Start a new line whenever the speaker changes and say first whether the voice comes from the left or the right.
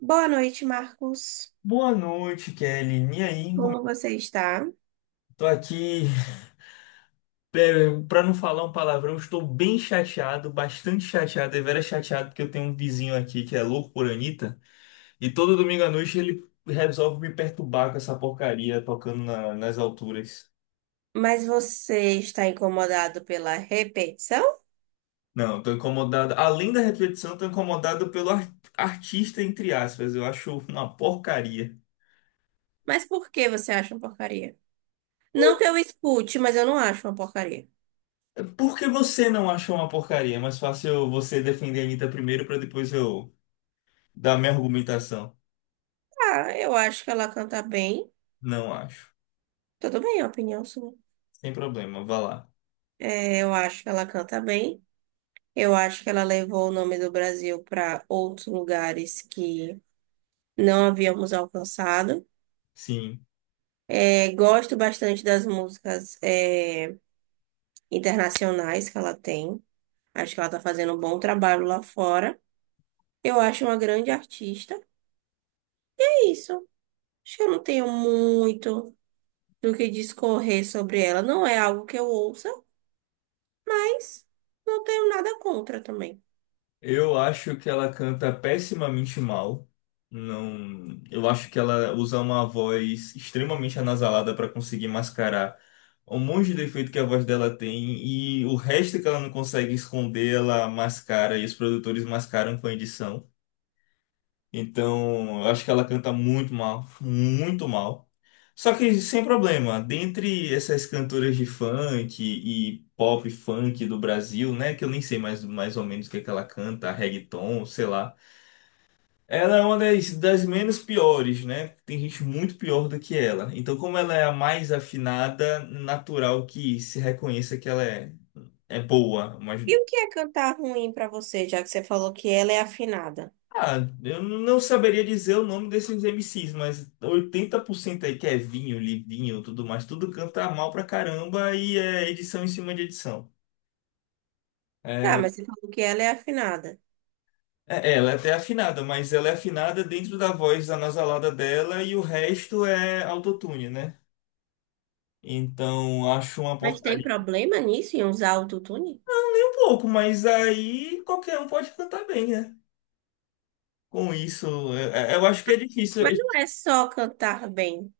right: Boa noite, Marcos.
left: Boa noite, Kelly. E aí,
right: Como você está?
left: tô aqui, pra não falar um palavrão, estou bem chateado, bastante chateado, deveras chateado, porque eu tenho um vizinho aqui que é louco por Anitta, e todo domingo à noite ele resolve me perturbar com essa porcaria tocando nas alturas.
right: Mas você está incomodado pela repetição?
left: Não, tô incomodado. Além da repetição, tô incomodado pelo artista, entre aspas. Eu acho uma porcaria.
right: Mas por que você acha uma porcaria? Não que eu escute, mas eu não acho uma porcaria.
left: Por que você não achou uma porcaria? É mais fácil você defender a Anitta primeiro pra depois eu dar minha argumentação.
right: Ah, eu acho que ela canta bem.
left: Não acho.
right: Tudo bem, é a opinião sua.
left: Sem problema, vá lá.
right: É, eu acho que ela canta bem. Eu acho que ela levou o nome do Brasil para outros lugares que não havíamos alcançado.
left: Sim.
right: É, gosto bastante das músicas, é, internacionais que ela tem. Acho que ela tá fazendo um bom trabalho lá fora. Eu acho uma grande artista. É isso. Acho que eu não tenho muito do que discorrer sobre ela. Não é algo que eu ouça, mas não tenho nada contra também.
left: Eu acho que ela canta pessimamente mal. Não, eu acho que ela usa uma voz extremamente anasalada para conseguir mascarar um monte de defeito que a voz dela tem e o resto que ela não consegue esconder, ela mascara e os produtores mascaram com a edição. Então, eu acho que ela canta muito mal, muito mal. Só que sem problema, dentre essas cantoras de funk e pop funk do Brasil, né, que eu nem sei mais, mais ou menos o que é que ela canta, reggaeton, sei lá. Ela é uma das menos piores, né? Tem gente muito pior do que ela. Então, como ela é a mais afinada, natural que se reconheça que é boa, mas
right: E o que é cantar ruim pra você, já que você falou que ela é afinada?
left: ah, eu não saberia dizer o nome desses M MCs, mas 80% aí que é vinho, livinho, tudo mais, tudo canta mal pra caramba e é edição em cima de edição.
right: Tá,
left: É,
right: mas você falou que ela é afinada.
left: ela é até afinada, mas ela é afinada dentro da voz anasalada dela e o resto é autotune, né? Então acho uma
right: Mas tem
left: porcaria.
right: problema nisso em usar autotune?
left: Não, nem um pouco, mas aí qualquer um pode cantar bem, né? Com isso, eu acho que é difícil.
right: Mas não é só cantar bem,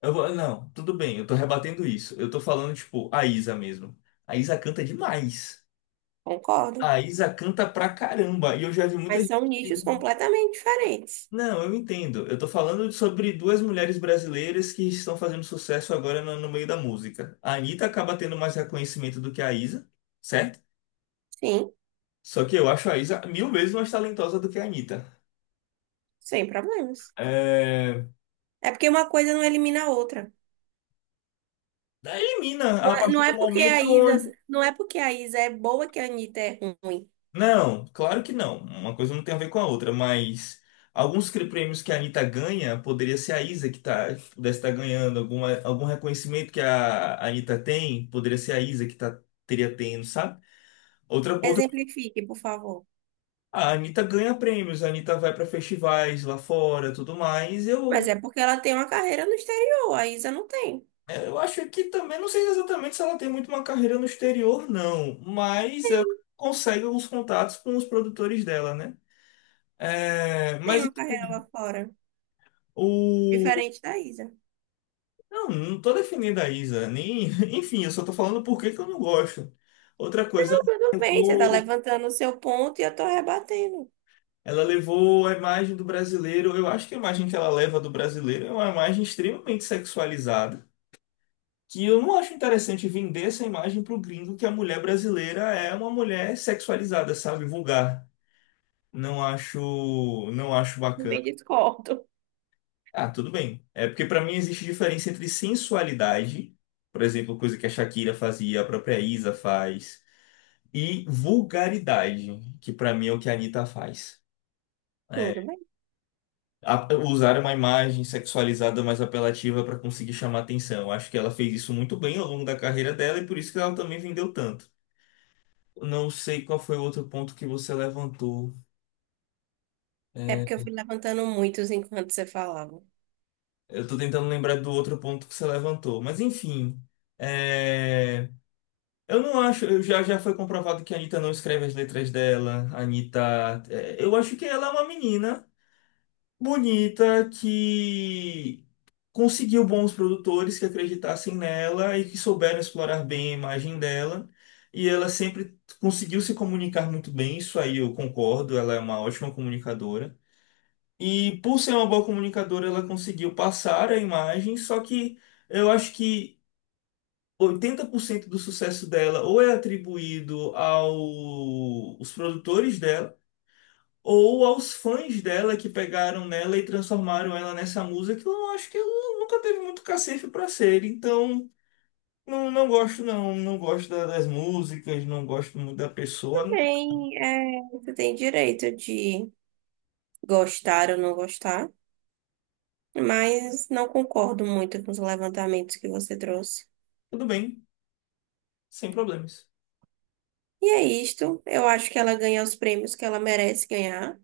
left: Não, tudo bem, eu tô rebatendo isso. Eu tô falando, tipo, a Isa mesmo. A Isa canta demais.
right: concordo.
left: A Isa canta pra caramba. E eu já vi muita
right: Mas
left: gente.
right: são nichos completamente diferentes.
left: Não, eu entendo. Eu tô falando sobre duas mulheres brasileiras que estão fazendo sucesso agora no meio da música. A Anitta acaba tendo mais reconhecimento do que a Isa, certo?
right: Sim,
left: Só que eu acho a Isa 1000 vezes mais talentosa do que a Anitta.
right: sem problemas.
left: É...
right: É porque uma coisa não elimina a outra.
left: Elimina
right: Não
left: a
right: é,
left: partir
right: não
left: do
right: é porque a Isa,
left: momento.
right: não é porque a Isa é boa que a Anitta é ruim.
left: Não, claro que não. Uma coisa não tem a ver com a outra, mas alguns prêmios que a Anitta ganha, poderia ser a Isa que tá, que pudesse estar ganhando, alguma, algum reconhecimento que a Anitta tem, poderia ser a Isa que tá, teria tendo, sabe? Outra, outra,
right: Exemplifique, por favor.
left: a Anitta ganha prêmios, a Anitta vai para festivais lá fora, tudo mais.
right: Mas é porque ela tem uma carreira no exterior, a Isa não tem.
left: Eu acho que também, não sei exatamente se ela tem muito uma carreira no exterior, não, mas ela
right: Tem
left: consegue alguns contatos com os produtores dela, né? É, mas
right: uma carreira
left: enfim,
right: lá fora,
left: o
right: diferente da Isa. Então,
left: não, não tô defendendo a Isa, nem... Enfim, eu só tô falando por que que eu não gosto. Outra coisa,
right: tudo
left: ela
right: bem, você tá
left: levou,
right: levantando o seu ponto e eu tô rebatendo.
left: ela levou a imagem do brasileiro, eu acho que a imagem que ela leva do brasileiro é uma imagem extremamente sexualizada, que eu não acho interessante vender essa imagem pro gringo que a mulher brasileira é uma mulher sexualizada, sabe, vulgar. Não acho, não acho
right: Não
left: bacana.
right: me discordo.
left: Ah, tudo bem. É porque pra mim existe diferença entre sensualidade, por exemplo, coisa que a Shakira fazia, a própria Isa faz e vulgaridade, que pra mim é o que a Anitta faz. É,
right: Tudo bem.
left: usar uma imagem sexualizada mais apelativa pra conseguir chamar atenção. Acho que ela fez isso muito bem ao longo da carreira dela e por isso que ela também vendeu tanto. Não sei qual foi o outro ponto que você levantou.
right: É porque eu
left: É,
right: fui levantando muitos enquanto você falava.
left: eu tô tentando lembrar do outro ponto que você levantou, mas enfim. é, eu não acho, já foi comprovado que a Anitta não escreve as letras dela. Eu acho que ela é uma menina bonita que conseguiu bons produtores que acreditassem nela e que souberam explorar bem a imagem dela. E ela sempre conseguiu se comunicar muito bem, isso aí eu concordo, ela é uma ótima comunicadora. E por ser uma boa comunicadora, ela conseguiu passar a imagem, só que eu acho que 80% do sucesso dela ou é atribuído aos produtores dela, ou aos fãs dela que pegaram nela e transformaram ela nessa musa que eu acho que ela nunca teve muito cacife para ser. Então, não, não gosto não, não gosto das músicas, não gosto muito da
right: Tudo
left: pessoa.
right: bem, é, você tem direito de gostar ou não gostar, mas não concordo muito com os levantamentos que você trouxe.
left: Tudo bem, sem problemas.
right: E é isto. Eu acho que ela ganha os prêmios que ela merece ganhar,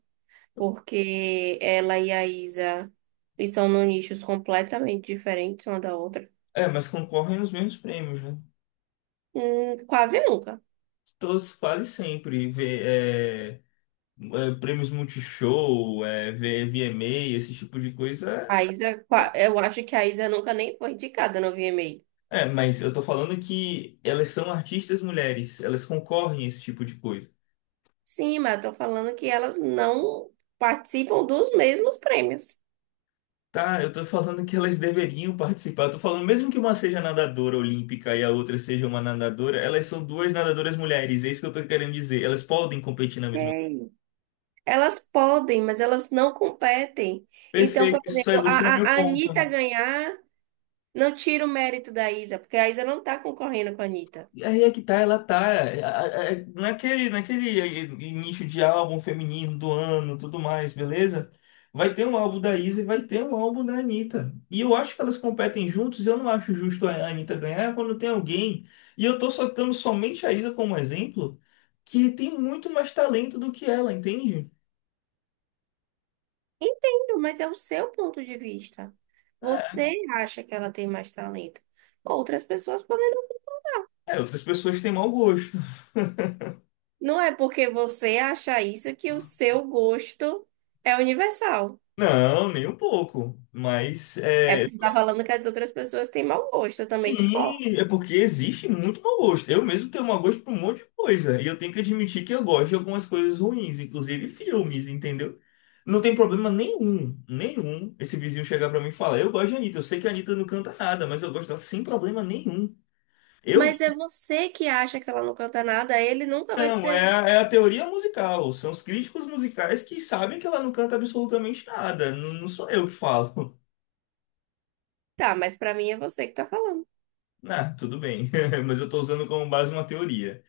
right: porque ela e a Isa estão num nichos completamente diferentes uma da outra.
left: É, mas concorrem nos mesmos prêmios, né?
right: Quase nunca.
left: Todos quase sempre vê, é, é, prêmios Multishow, é, vê VMA, esse tipo de coisa.
right: A Isa, eu acho que a Isa nunca nem foi indicada no VMA.
left: É, mas eu tô falando que elas são artistas mulheres, elas concorrem a esse tipo de coisa.
right: Sim, mas eu tô falando que elas não participam dos mesmos prêmios.
left: Tá, eu tô falando que elas deveriam participar. Eu tô falando, mesmo que uma seja nadadora olímpica e a outra seja uma nadadora, elas são duas nadadoras mulheres, é isso que eu tô querendo dizer. Elas podem competir na mesma.
right: É. Elas podem, mas elas não competem. Então, por
left: Perfeito, isso só
right: exemplo,
left: ilustra o
right: a,
left: meu
right: a, a
left: ponto.
right: Anitta ganhar não tira o mérito da Isa, porque a Isa não está concorrendo com a Anitta.
left: Aí é que tá, ela tá é, a- naquele, naquele nicho de álbum feminino do ano, tudo mais, beleza? Vai ter um álbum da Isa e vai ter um álbum da Anitta. E eu acho que elas competem juntos, eu não acho justo a Anitta ganhar quando tem alguém. E eu tô soltando somente a Isa como exemplo, que tem muito mais talento do que ela, entende?
right: Entendo, mas é o seu ponto de vista. Você acha que ela tem mais talento. Outras pessoas podem não.
left: É, outras pessoas têm mau gosto.
right: Não é porque você acha isso que o seu gosto é universal.
left: Não, nem um pouco.
right: É porque você está falando que as outras pessoas têm mau gosto, eu também discordo.
left: Sim, é porque existe muito mau gosto. Eu mesmo tenho mau gosto por um monte de coisa. E eu tenho que admitir que eu gosto de algumas coisas ruins, inclusive filmes, entendeu? Não tem problema nenhum, nenhum, esse vizinho chegar pra mim e falar: eu gosto de Anitta, eu sei que a Anitta não canta nada, mas eu gosto dela sem problema nenhum. Eu
right: Mas é você que acha que ela não canta nada, ele nunca vai
left: não,
right: dizer.
left: é a teoria musical. São os críticos musicais que sabem que ela não canta absolutamente nada. Não, não sou eu que falo.
right: Tá, mas pra mim é você que tá falando.
left: Ah, tudo bem, mas eu tô usando como base uma teoria.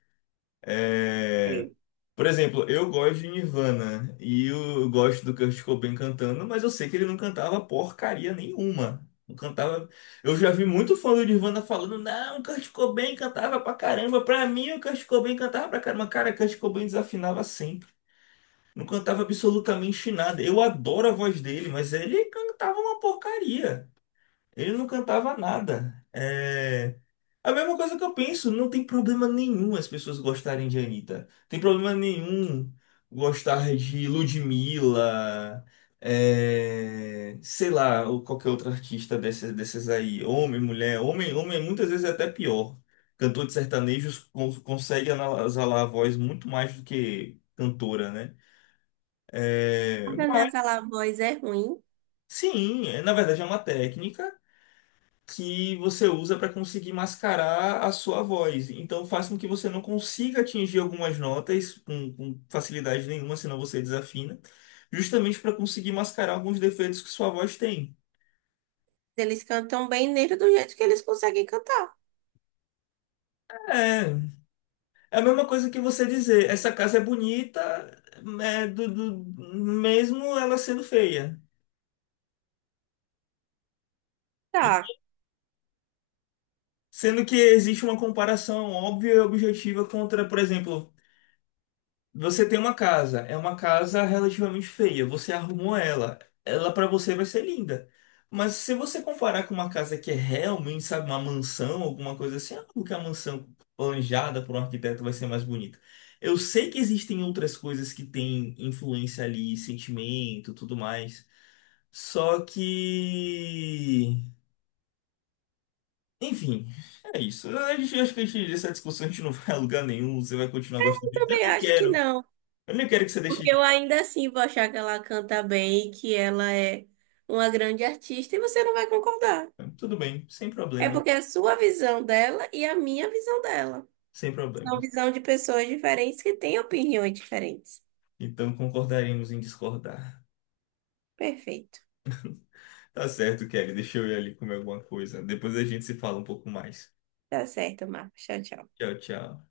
left: É.
right: É.
left: Por exemplo, eu gosto de Nirvana e eu gosto do Kurt Cobain cantando, mas eu sei que ele não cantava porcaria nenhuma. Não cantava. Eu já vi muito fã do Nirvana falando, não, o Kurt Cobain cantava pra caramba. Pra mim, o Kurt Cobain cantava pra caramba. Cara, o Kurt Cobain desafinava sempre. Não cantava absolutamente nada. Eu adoro a voz dele, mas ele cantava uma porcaria. Ele não cantava nada. É a mesma coisa que eu penso, não tem problema nenhum as pessoas gostarem de Anitta. Tem problema nenhum gostar de Ludmilla, é, sei lá, ou qualquer outro artista desses aí. Homem, mulher, homem, homem é muitas vezes é até pior. Cantor de sertanejos consegue exalar a voz muito mais do que cantora, né? É,
right: Cada
left: Mas
right: naquela voz é ruim.
left: sim, na verdade é uma técnica que você usa para conseguir mascarar a sua voz. Então faz com que você não consiga atingir algumas notas com facilidade nenhuma, senão você desafina, justamente para conseguir mascarar alguns defeitos que sua voz tem.
right: Eles cantam bem nele do jeito que eles conseguem cantar.
left: É, é a mesma coisa que você dizer, essa casa é bonita, é, do, do- mesmo ela sendo feia.
right: Tá,
left: Sendo que existe uma comparação óbvia e objetiva contra, por exemplo, você tem uma casa, é uma casa relativamente feia. Você arrumou ela, ela pra você vai ser linda. Mas se você comparar com uma casa que é realmente, sabe, uma mansão, alguma coisa assim, é porque a mansão planejada por um arquiteto vai ser mais bonita. Eu sei que existem outras coisas que têm influência ali, sentimento, tudo mais. Só que, enfim, é isso. A gente acho que a gente, essa discussão a gente não vai a lugar nenhum. Você vai continuar gostando.
right: eu
left: de- Eu
right: também
left: nem
right: acho que
left: quero.
right: não.
left: Eu nem quero que você
right: Porque eu
left: deixe
right: ainda assim vou achar que ela canta bem, que ela é uma grande artista e você não vai concordar.
left: então, tudo bem,
right: É porque é a sua visão dela e a minha visão dela.
left: sem
right: São
left: problemas.
right: visão de pessoas diferentes que têm opiniões diferentes.
left: Então concordaremos em discordar.
right: Perfeito.
left: Tá certo, Kelly, deixa eu ir ali comer alguma coisa. Depois a gente se fala um pouco mais.
right: Tá certo, Marcos. Tchau, tchau.
left: Tchau, tchau.